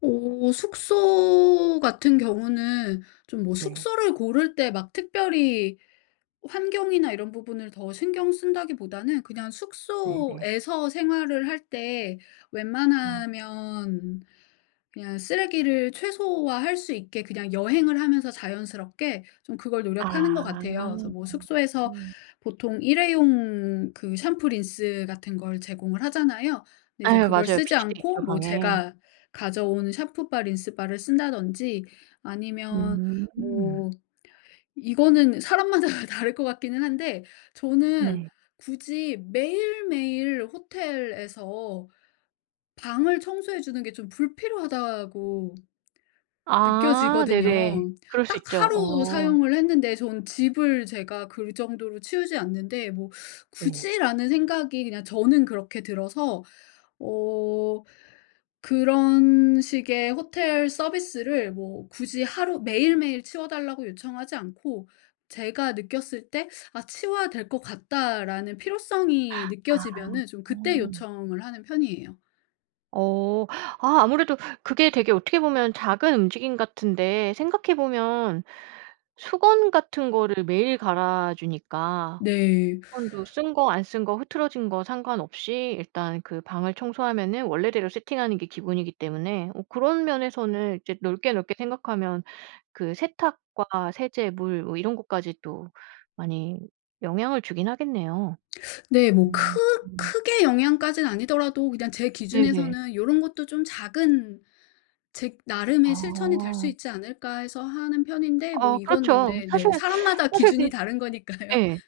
어 숙소같은 경우는 좀 뭐 네. 숙소를 고를 때 막 특별히 환경이나 이런 부분을 더 신경 쓴다기보다는 그냥 네네. 숙소에서 생활을 할 때 어. 웬만하면 그냥 쓰레기를 최소화할 수 있게 그냥 여행을 하면서 자연스럽게 좀 그걸 노력하는 것 아. 같아요. 그래서 뭐 숙소에서 음. 보통 일회용 그 샴푸, 린스같은 걸 제공을 하잖아요. 근데 아 이제 예 그걸 맞아요. 쓰지 비치돼 않고 있죠 뭐 방에. 제가 가져온 샴푸바, 린스바를 쓴다든지. 아니면 음. 뭐 이거는 사람마다 다를 것 같기는 한데 저는 네. 굳이 매일매일 호텔에서 방을 청소해 주는 게 좀 불필요하다고 아 네네. 느껴지거든요. 그럴 수 딱 있죠. 하루 어. 사용을 했는데 저는 집을 제가 그 정도로 치우지 않는데 '뭐 네. 굳이.' 라는 생각이 그냥 저는 그렇게 들어서 어 그런 식의 호텔 서비스를 뭐 굳이 하루 매일매일 치워 달라고 요청하지 않고 제가 느꼈을 때 '아 치워야 될 것 같다.'라는 필요성이 아. 느껴지면은 좀 그때 요청을 하는 편이에요. 어 아 아무래도 그게 되게 어떻게 보면 작은 움직임 같은데 생각해보면 수건같은 거를 매일 갈아 주니까. 네. 수건도 쓴 거, 안 쓴 거, 흐트러진 거 상관없이 일단 그 방을 청소하면은 원래대로 세팅하는 게 기본이기 때문에 어 그런 면에서는 이제 넓게 넓게 생각하면 그 세탁과 세제, 물 뭐 이런 것까지 또 많이 영향을 주긴 하겠네요. 네, 뭐 크 음. 크게 영향까지는 아니더라도 그냥 제 네네. 기준에서는 요런 것도 좀 작은 '제 나름의 실천이 될 수 아. 있지 않을까.' 해서 하는 편인데 뭐 어 이건 그렇죠. 근데 사실 네, 사람마다 사실 기준이 그 다른 거니까요. 예.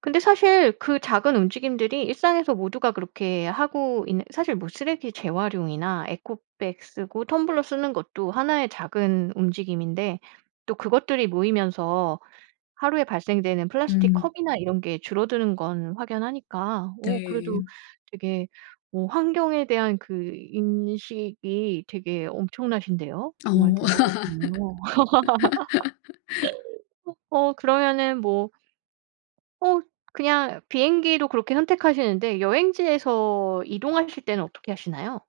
근데 사실 그 작은 움직임들이 일상에서 모두가 그렇게 하고 있는 사실 뭐 쓰레기 재활용이나 에코백 쓰고 텀블러 쓰는 것도 1 의 작은 움직임인데 또 그것들이 모이면서 하루에 발생되는 플라스틱 음. 컵이나 이런 게 줄어드는 건 확연하니까 어 그래도 네. 되게 뭐 환경에 대한 그 인식이 되게 엄청나신데요. 정말 어. 대단하시네요. 어 그러면은 뭐 어 그냥 비행기로 그렇게 선택하시는데 여행지에서 이동하실 때는 어떻게 하시나요?